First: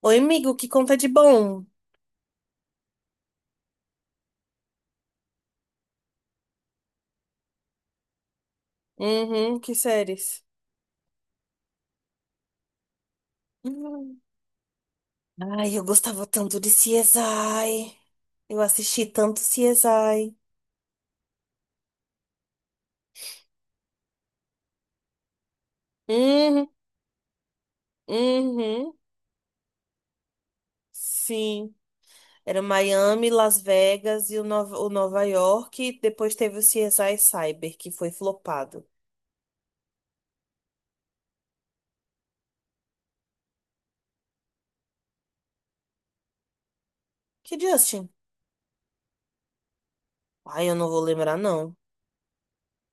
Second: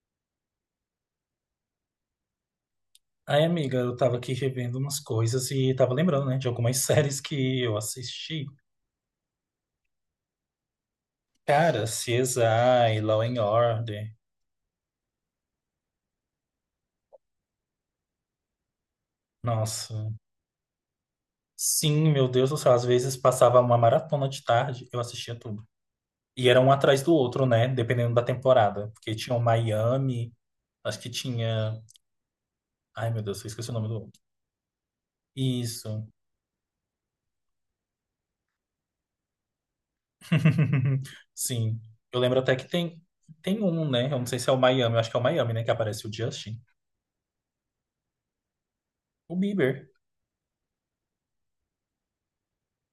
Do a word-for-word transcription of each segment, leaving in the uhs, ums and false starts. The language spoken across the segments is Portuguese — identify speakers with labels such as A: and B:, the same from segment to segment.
A: Oi, amigo, que conta de bom?
B: Aí, amiga, eu tava aqui revendo umas coisas e tava lembrando, né, de algumas séries que eu assisti.
A: Uhum, que séries?
B: Cara, C S I, Law and Order.
A: Hum. Ai, eu gostava tanto de C S I. Eu assisti tanto
B: Nossa.
A: C S I.
B: Sim, meu Deus do céu, às vezes passava uma maratona de tarde, eu assistia tudo. E era
A: Uhum,
B: um atrás do outro, né, dependendo da temporada.
A: uhum,
B: Porque tinha o Miami, acho que
A: sim.
B: tinha...
A: Era
B: Ai, meu
A: Miami,
B: Deus, eu
A: Las
B: esqueci o nome do outro.
A: Vegas e o Nova, o Nova York. E
B: Isso.
A: depois teve o C S I Cyber, que foi flopado.
B: Sim. Eu lembro até que tem, tem um, né, eu não sei se é o Miami, eu acho que é o Miami, né, que aparece o Justin.
A: Que Justin?
B: O Bieber,
A: Ai, eu não vou lembrar, não.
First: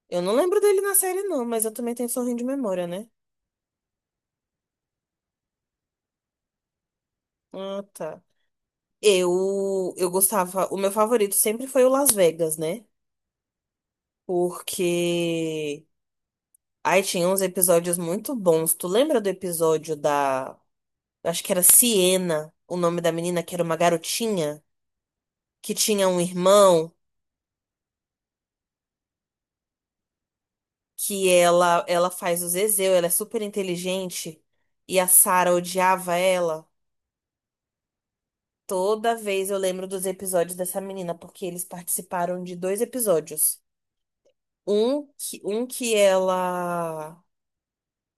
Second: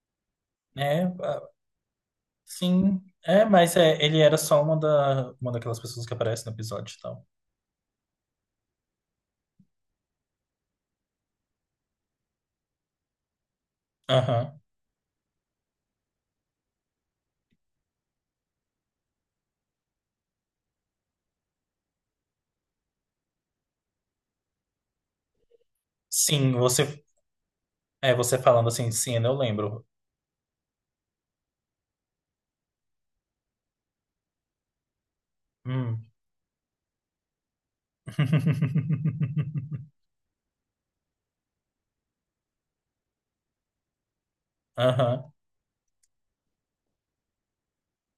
A: Eu não lembro dele na
B: né?
A: série, não, mas eu também tenho um sorrinho de memória,
B: Sim,
A: né?
B: é, mas é, ele era só uma, da, uma daquelas pessoas que aparece no episódio e tal.
A: Ah, tá. Eu, eu gostava. O meu favorito sempre foi o Las Vegas, né?
B: Aham.
A: Porque aí tinha uns episódios muito bons. Tu lembra do episódio da. Acho que era Siena, o nome da menina, que era uma garotinha, que tinha um
B: Sim,
A: irmão,
B: você, é, você falando assim, sim, eu lembro.
A: que ela ela faz o Zezéu, ela é super inteligente, e a Sarah
B: Hum.
A: odiava ela. Toda vez eu lembro dos episódios dessa menina, porque eles participaram de dois episódios. Um
B: Aham.
A: que, um que ela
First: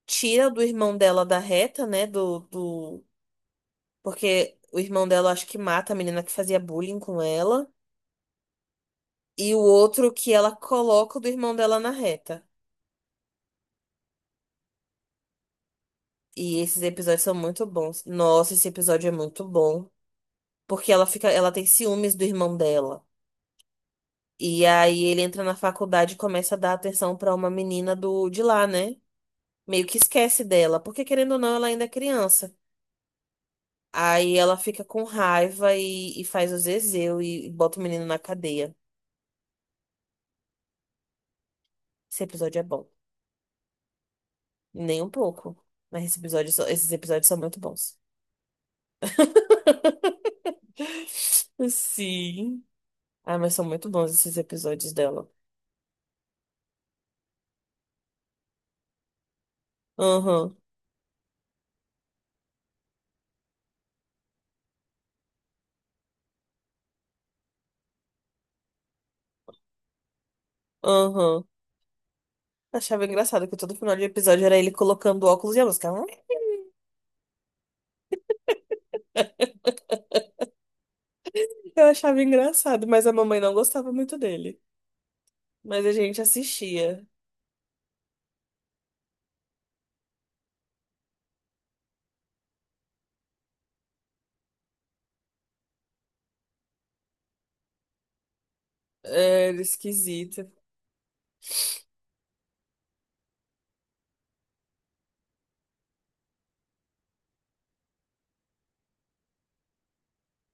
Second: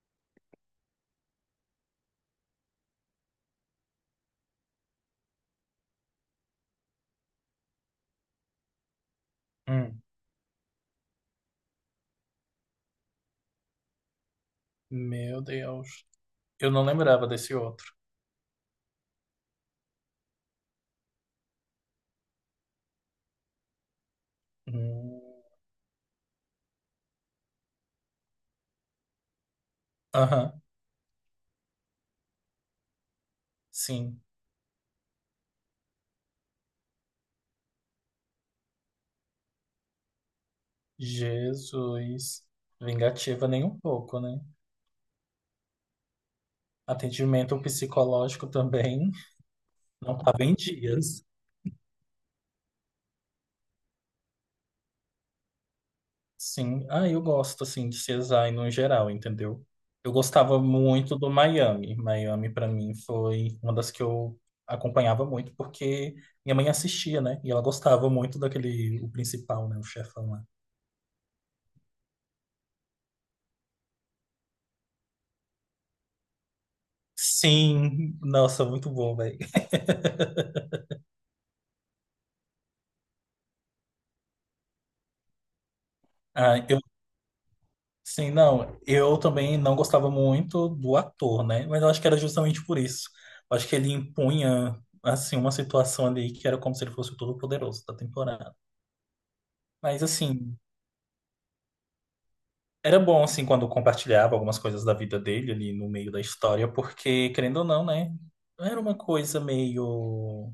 A: tira do irmão dela da reta, né? Do, do, Porque o irmão dela acho que mata a menina que fazia bullying com ela. E o
B: Hum.
A: outro que ela coloca o do irmão dela na reta.
B: Meu Deus.
A: E
B: Eu
A: esses
B: não
A: episódios
B: lembrava
A: são
B: desse
A: muito
B: outro.
A: bons. Nossa, esse episódio é muito bom. Porque ela fica, ela tem ciúmes do irmão dela. E aí ele
B: Hum.
A: entra na faculdade e começa a dar atenção pra uma menina do de lá, né? Meio que esquece
B: Aham.
A: dela, porque querendo ou não, ela ainda é criança.
B: Sim.
A: Aí ela fica com raiva e, e faz o zezéu e, e bota o menino na cadeia. Esse
B: Jesus.
A: episódio é bom.
B: Vingativa nem um pouco, né?
A: Nem um pouco. Mas esse episódio só- esses episódios são muito
B: Atendimento
A: bons.
B: psicológico também não tava em dias.
A: Sim. Ah, mas são muito bons esses episódios dela.
B: Sim, ah, eu gosto assim de C S I no geral, entendeu? Eu
A: Aham,
B: gostava muito do Miami. Miami pra mim foi uma das que eu acompanhava muito porque minha mãe assistia, né? E ela gostava muito daquele o principal, né, o chefão lá.
A: aham. Achava engraçado que todo final de episódio era ele colocando óculos e a música.
B: Sim, nossa, muito bom, velho.
A: Eu achava engraçado, mas a mamãe não gostava muito dele. Mas a gente
B: Ah, eu
A: assistia.
B: sim, não, eu também não gostava muito do ator, né? Mas eu acho que era justamente por isso. Eu acho que ele impunha assim uma situação ali que era como se ele fosse o todo-poderoso da temporada.
A: Era
B: Mas
A: esquisito.
B: assim, era bom, assim, quando compartilhava algumas coisas da vida dele ali no meio da história, porque, querendo ou não, né? Era uma coisa meio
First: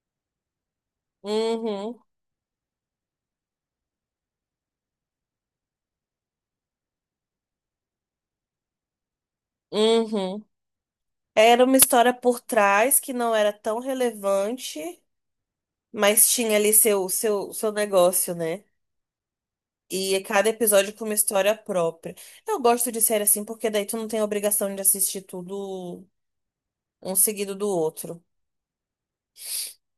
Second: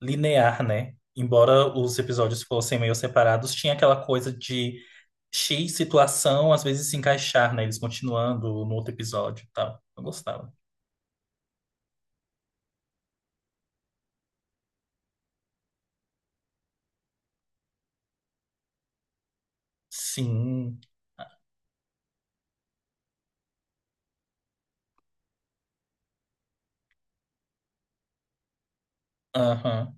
B: linear, né? Embora
A: Uhum,
B: os episódios fossem meio separados, tinha aquela coisa de X situação às vezes se encaixar, né? Eles continuando no outro episódio e tal. Eu
A: uhum.
B: gostava.
A: Era uma história por trás que não era tão relevante, mas tinha ali seu, seu, seu negócio, né? E cada
B: Sim,
A: episódio com uma história própria. Eu gosto de série assim porque daí tu não tem a obrigação de assistir tudo um seguido do outro.
B: aham.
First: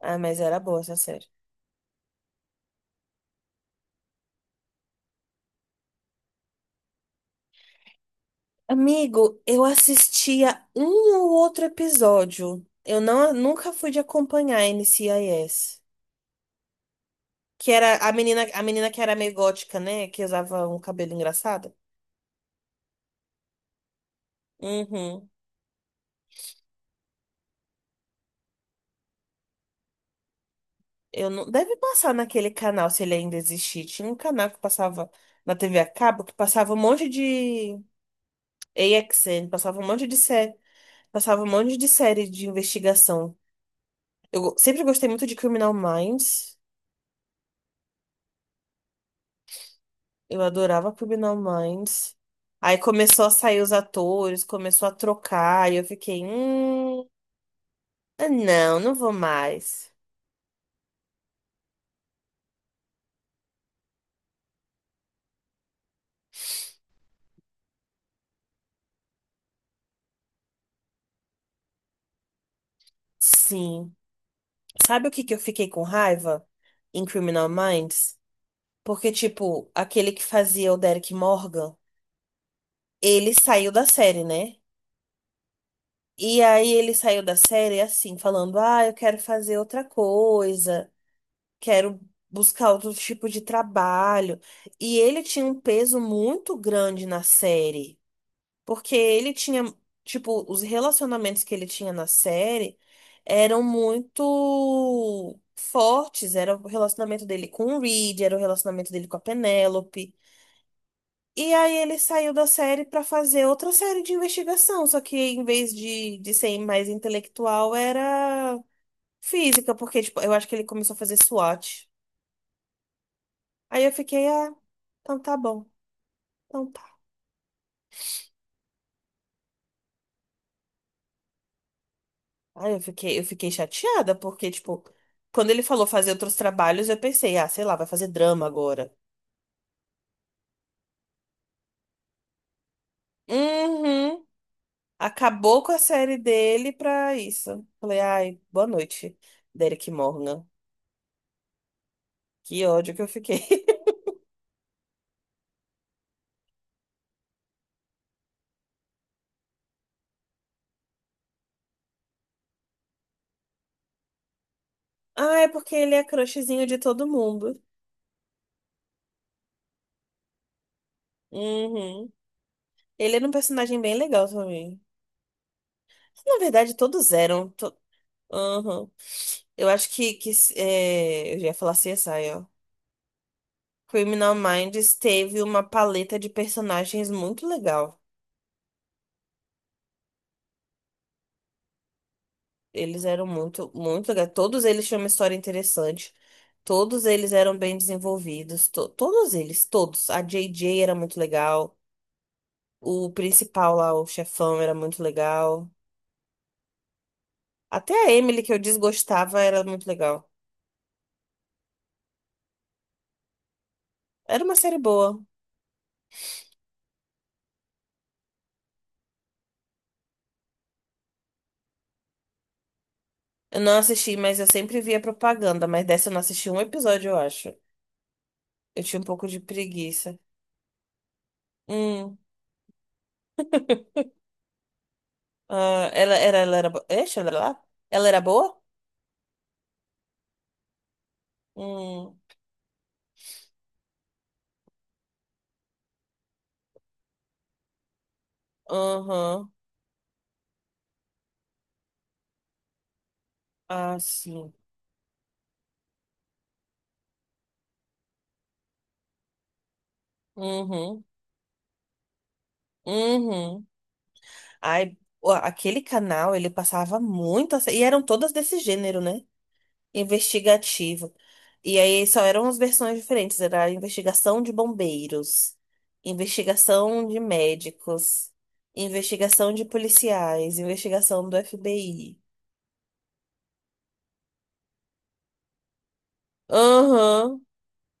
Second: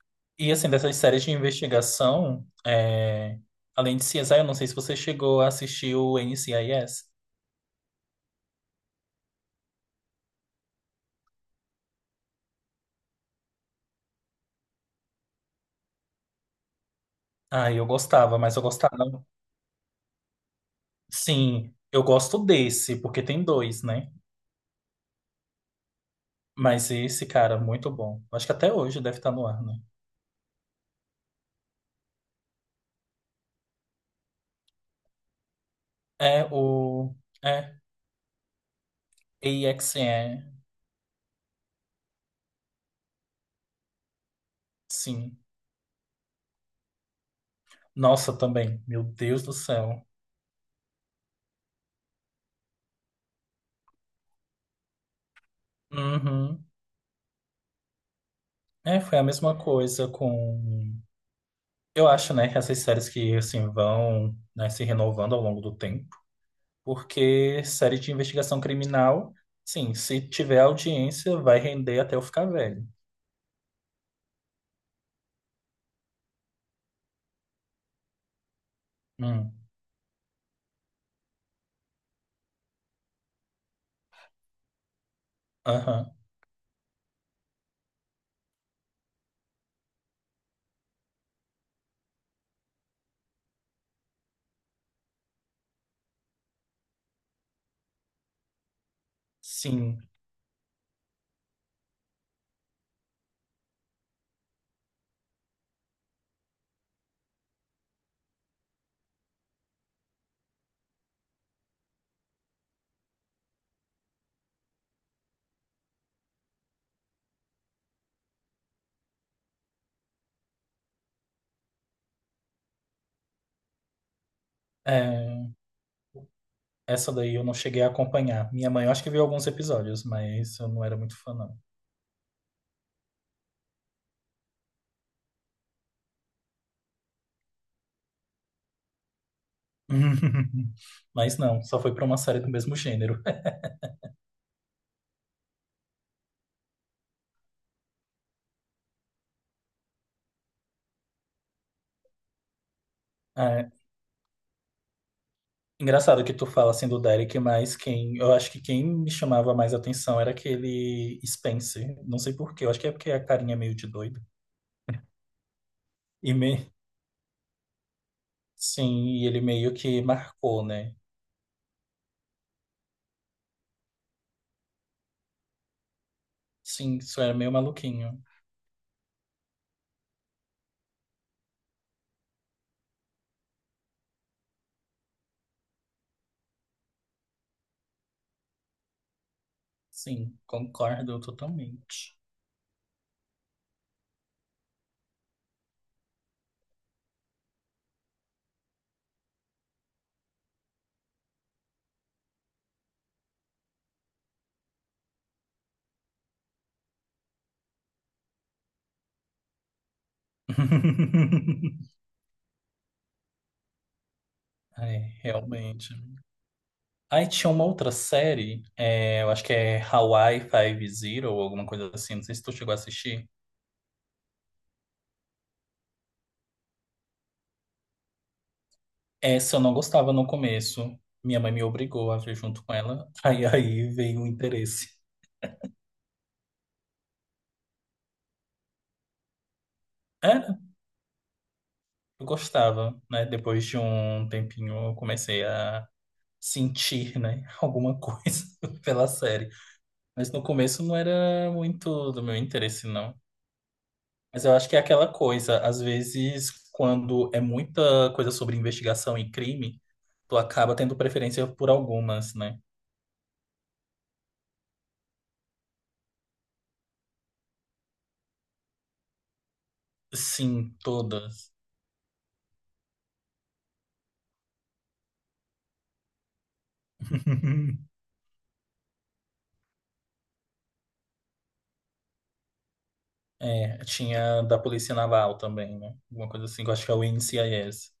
A: Ah, mas
B: E,
A: era
B: assim,
A: boa essa
B: dessas séries
A: série.
B: de investigação, é, além de C S I, eu não sei se você chegou a assistir o N C I S.
A: Amigo, eu assistia um ou outro episódio. Eu não, nunca fui de acompanhar a N C I S. Que
B: Ah, eu
A: era a
B: gostava,
A: menina,
B: mas
A: a
B: eu
A: menina que era
B: gostava.
A: meio gótica, né? Que usava um cabelo engraçado.
B: Sim, eu gosto desse, porque tem dois, né?
A: Uhum.
B: Mas esse, cara, muito bom. Acho que até hoje deve estar no ar, né?
A: Eu não, deve passar naquele canal, se ele ainda existir. Tinha um canal que passava na T V a cabo, que
B: É
A: passava um monte
B: o. É,
A: de A X N, passava um monte de série,
B: A X N,
A: passava um monte de série de investigação. Eu go- sempre gostei muito de
B: sim.
A: Criminal Minds.
B: Nossa, também. Meu Deus do céu.
A: Eu adorava Criminal Minds. Aí começou a sair os atores, começou a trocar, e eu fiquei,
B: Uhum.
A: hum, ah, não, não
B: É,
A: vou
B: foi a mesma
A: mais.
B: coisa com. Eu acho, né, que essas séries que, assim, vão, né, se renovando ao longo do tempo. Porque série de investigação criminal, sim, se tiver audiência, vai render até eu ficar velho.
A: Sim. Sabe o que que eu fiquei com raiva em Criminal Minds? Porque,
B: Hum.
A: tipo, aquele que fazia o Derek Morgan, ele saiu da série, né?
B: Aham.
A: E aí ele saiu da série assim, falando: "Ah, eu quero fazer outra coisa, quero buscar outro tipo de trabalho." E ele tinha um peso muito grande na série, porque ele tinha,
B: Sim.
A: tipo, os relacionamentos que ele tinha na série eram muito fortes. Era o relacionamento dele com o Reed, era o relacionamento dele com a Penélope. E aí ele saiu da série pra fazer outra série de investigação, só que em vez de, de ser mais intelectual, era física, porque tipo, eu acho que ele começou a fazer SWOT. Aí eu fiquei, ah, então tá
B: É.
A: bom, então tá.
B: Essa daí eu não cheguei a acompanhar. Minha mãe, eu acho que viu alguns episódios, mas eu não era muito fã, não.
A: Aí eu fiquei, eu fiquei chateada, porque, tipo, quando ele falou fazer outros trabalhos, eu pensei, ah, sei lá, vai fazer drama agora.
B: Mas não, só foi pra uma série do mesmo gênero.
A: Uhum. Acabou com a série dele pra isso. Falei, ai, boa noite, Derek Morgan. Que ódio que eu fiquei.
B: É, engraçado que tu fala assim do Derek, mas quem, eu acho que quem me chamava mais atenção era aquele Spencer. Não sei por quê, eu acho que é porque a carinha é meio de doido.
A: Ah, é porque ele é
B: E me,
A: crushzinho de todo mundo.
B: sim, e ele meio que marcou, né?
A: Uhum. Ele era um personagem bem legal também. Na verdade,
B: Sim,
A: todos
B: isso era
A: eram.
B: meio
A: To...
B: maluquinho.
A: Uhum. Eu acho que, que é, eu já ia falar C S I, ó. Criminal Minds teve uma paleta de personagens muito legal.
B: Sim, concordo totalmente.
A: Eles eram muito, muito legais. Todos eles tinham uma história interessante. Todos eles eram bem desenvolvidos. To- todos eles, todos. A J J era muito legal. O principal lá, o chefão, era muito legal. Até a Emily, que eu desgostava, era muito legal. Era uma série
B: É,
A: boa.
B: realmente. Aí tinha uma outra série, é, eu acho que é Hawaii Five-Zero ou alguma coisa assim, não sei se tu chegou a assistir.
A: Eu não assisti, mas eu sempre via propaganda. Mas dessa eu não assisti um episódio, eu acho. Eu tinha um pouco de
B: Essa eu não gostava
A: preguiça.
B: no começo, minha mãe me obrigou a
A: Hum.
B: ver junto com ela, aí, aí veio o interesse.
A: Ah, ela, era, ela era boa. Ela era lá? Ela era boa?
B: Era,
A: Hum.
B: eu gostava, né? Depois de um tempinho eu comecei a sentir, né, alguma coisa pela série.
A: Aham.
B: Mas no começo não era muito do meu interesse, não.
A: Ah,
B: Mas
A: sim.
B: eu acho que é aquela coisa, às vezes, quando é muita coisa sobre investigação e crime, tu acaba tendo
A: Uhum.
B: preferência por algumas, né?
A: Uhum. Ai, ó, aquele canal, ele passava muito. a sé- E eram todas desse gênero, né?
B: Sim,
A: Investigativo.
B: todas.
A: E aí só eram as versões diferentes, era a investigação de bombeiros, investigação de médicos, investigação de policiais, investigação do F B I.
B: É, tinha da Polícia Naval também, né? Alguma coisa assim, que eu acho que é o
A: Aham.
B: N C I S.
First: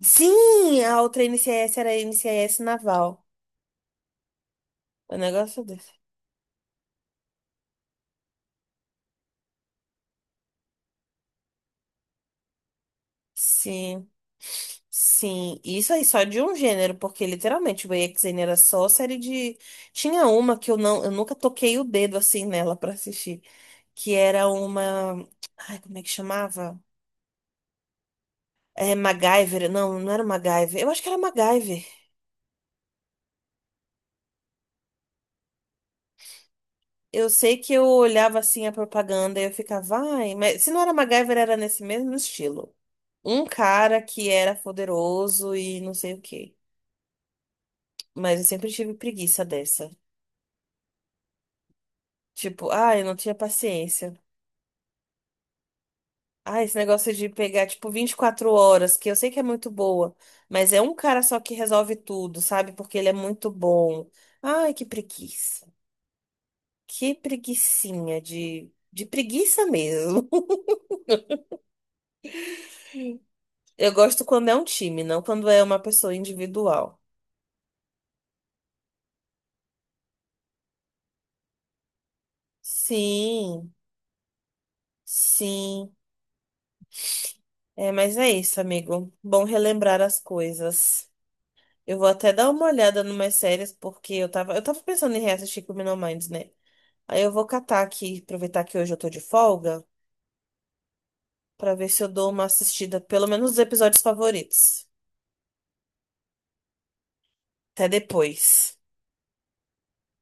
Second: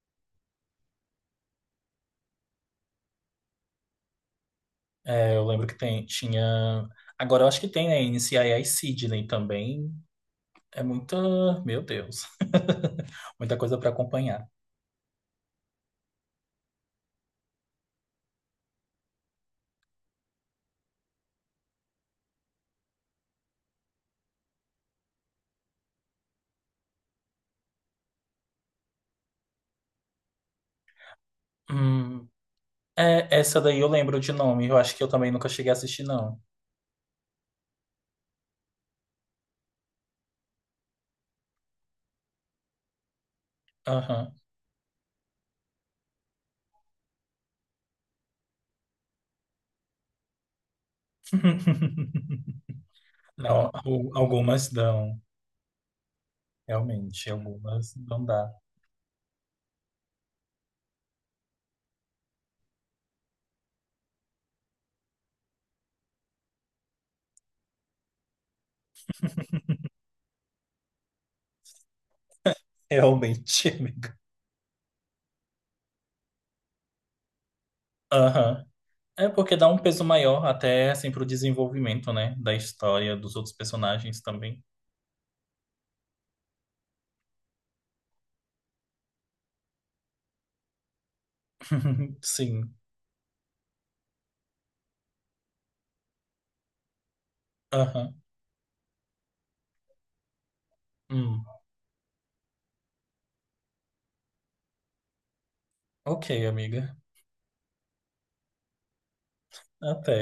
A: Sim, a outra N C I S era a N C I S Naval. O
B: É, eu
A: negócio
B: lembro que
A: desse.
B: tem, tinha. Agora eu acho que tem, né? N C I S Sydney também. É muita. Meu Deus. Muita coisa para
A: Sim,
B: acompanhar.
A: sim. Isso aí só de um gênero, porque literalmente o E X N era só série de. Tinha uma que eu não, eu nunca toquei o dedo assim nela pra assistir. Que era uma. Ai, como é que chamava? É, MacGyver. Não, não era MacGyver. Eu acho que era MacGyver.
B: Hum, é, essa daí eu lembro de nome. Eu acho que eu também nunca cheguei a assistir, não.
A: Eu sei que eu olhava assim a propaganda e eu ficava, ai, mas se não era MacGyver, era nesse mesmo estilo. Um cara que
B: Aham.
A: era poderoso e não sei o quê. Mas eu sempre tive preguiça dessa. Tipo, ai, eu não tinha
B: Não, al-
A: paciência.
B: algumas dão.
A: Ah, esse negócio de
B: Realmente,
A: pegar, tipo,
B: algumas
A: vinte e
B: não
A: quatro
B: dá.
A: horas, que eu sei que é muito boa, mas é um cara só que resolve tudo, sabe? Porque ele é muito bom. Ai, que preguiça. Que preguicinha de, de preguiça mesmo.
B: Realmente,
A: Eu
B: amiga.
A: gosto quando é um time, não quando é uma pessoa individual.
B: Aham. É porque dá um peso maior até assim pro desenvolvimento, né? Da história, dos outros
A: Sim,
B: personagens também.
A: sim. É, mas é isso, amigo. Bom relembrar as coisas. Eu vou até dar uma
B: Sim.
A: olhada numas séries, porque eu tava, eu tava pensando em reassistir Criminal Minds, né? Aí eu vou catar
B: Aham.
A: aqui, aproveitar que hoje eu tô de folga,
B: Hum.
A: pra ver se eu dou uma assistida, pelo menos os episódios favoritos.
B: Ok, amiga.
A: Até depois.
B: Até.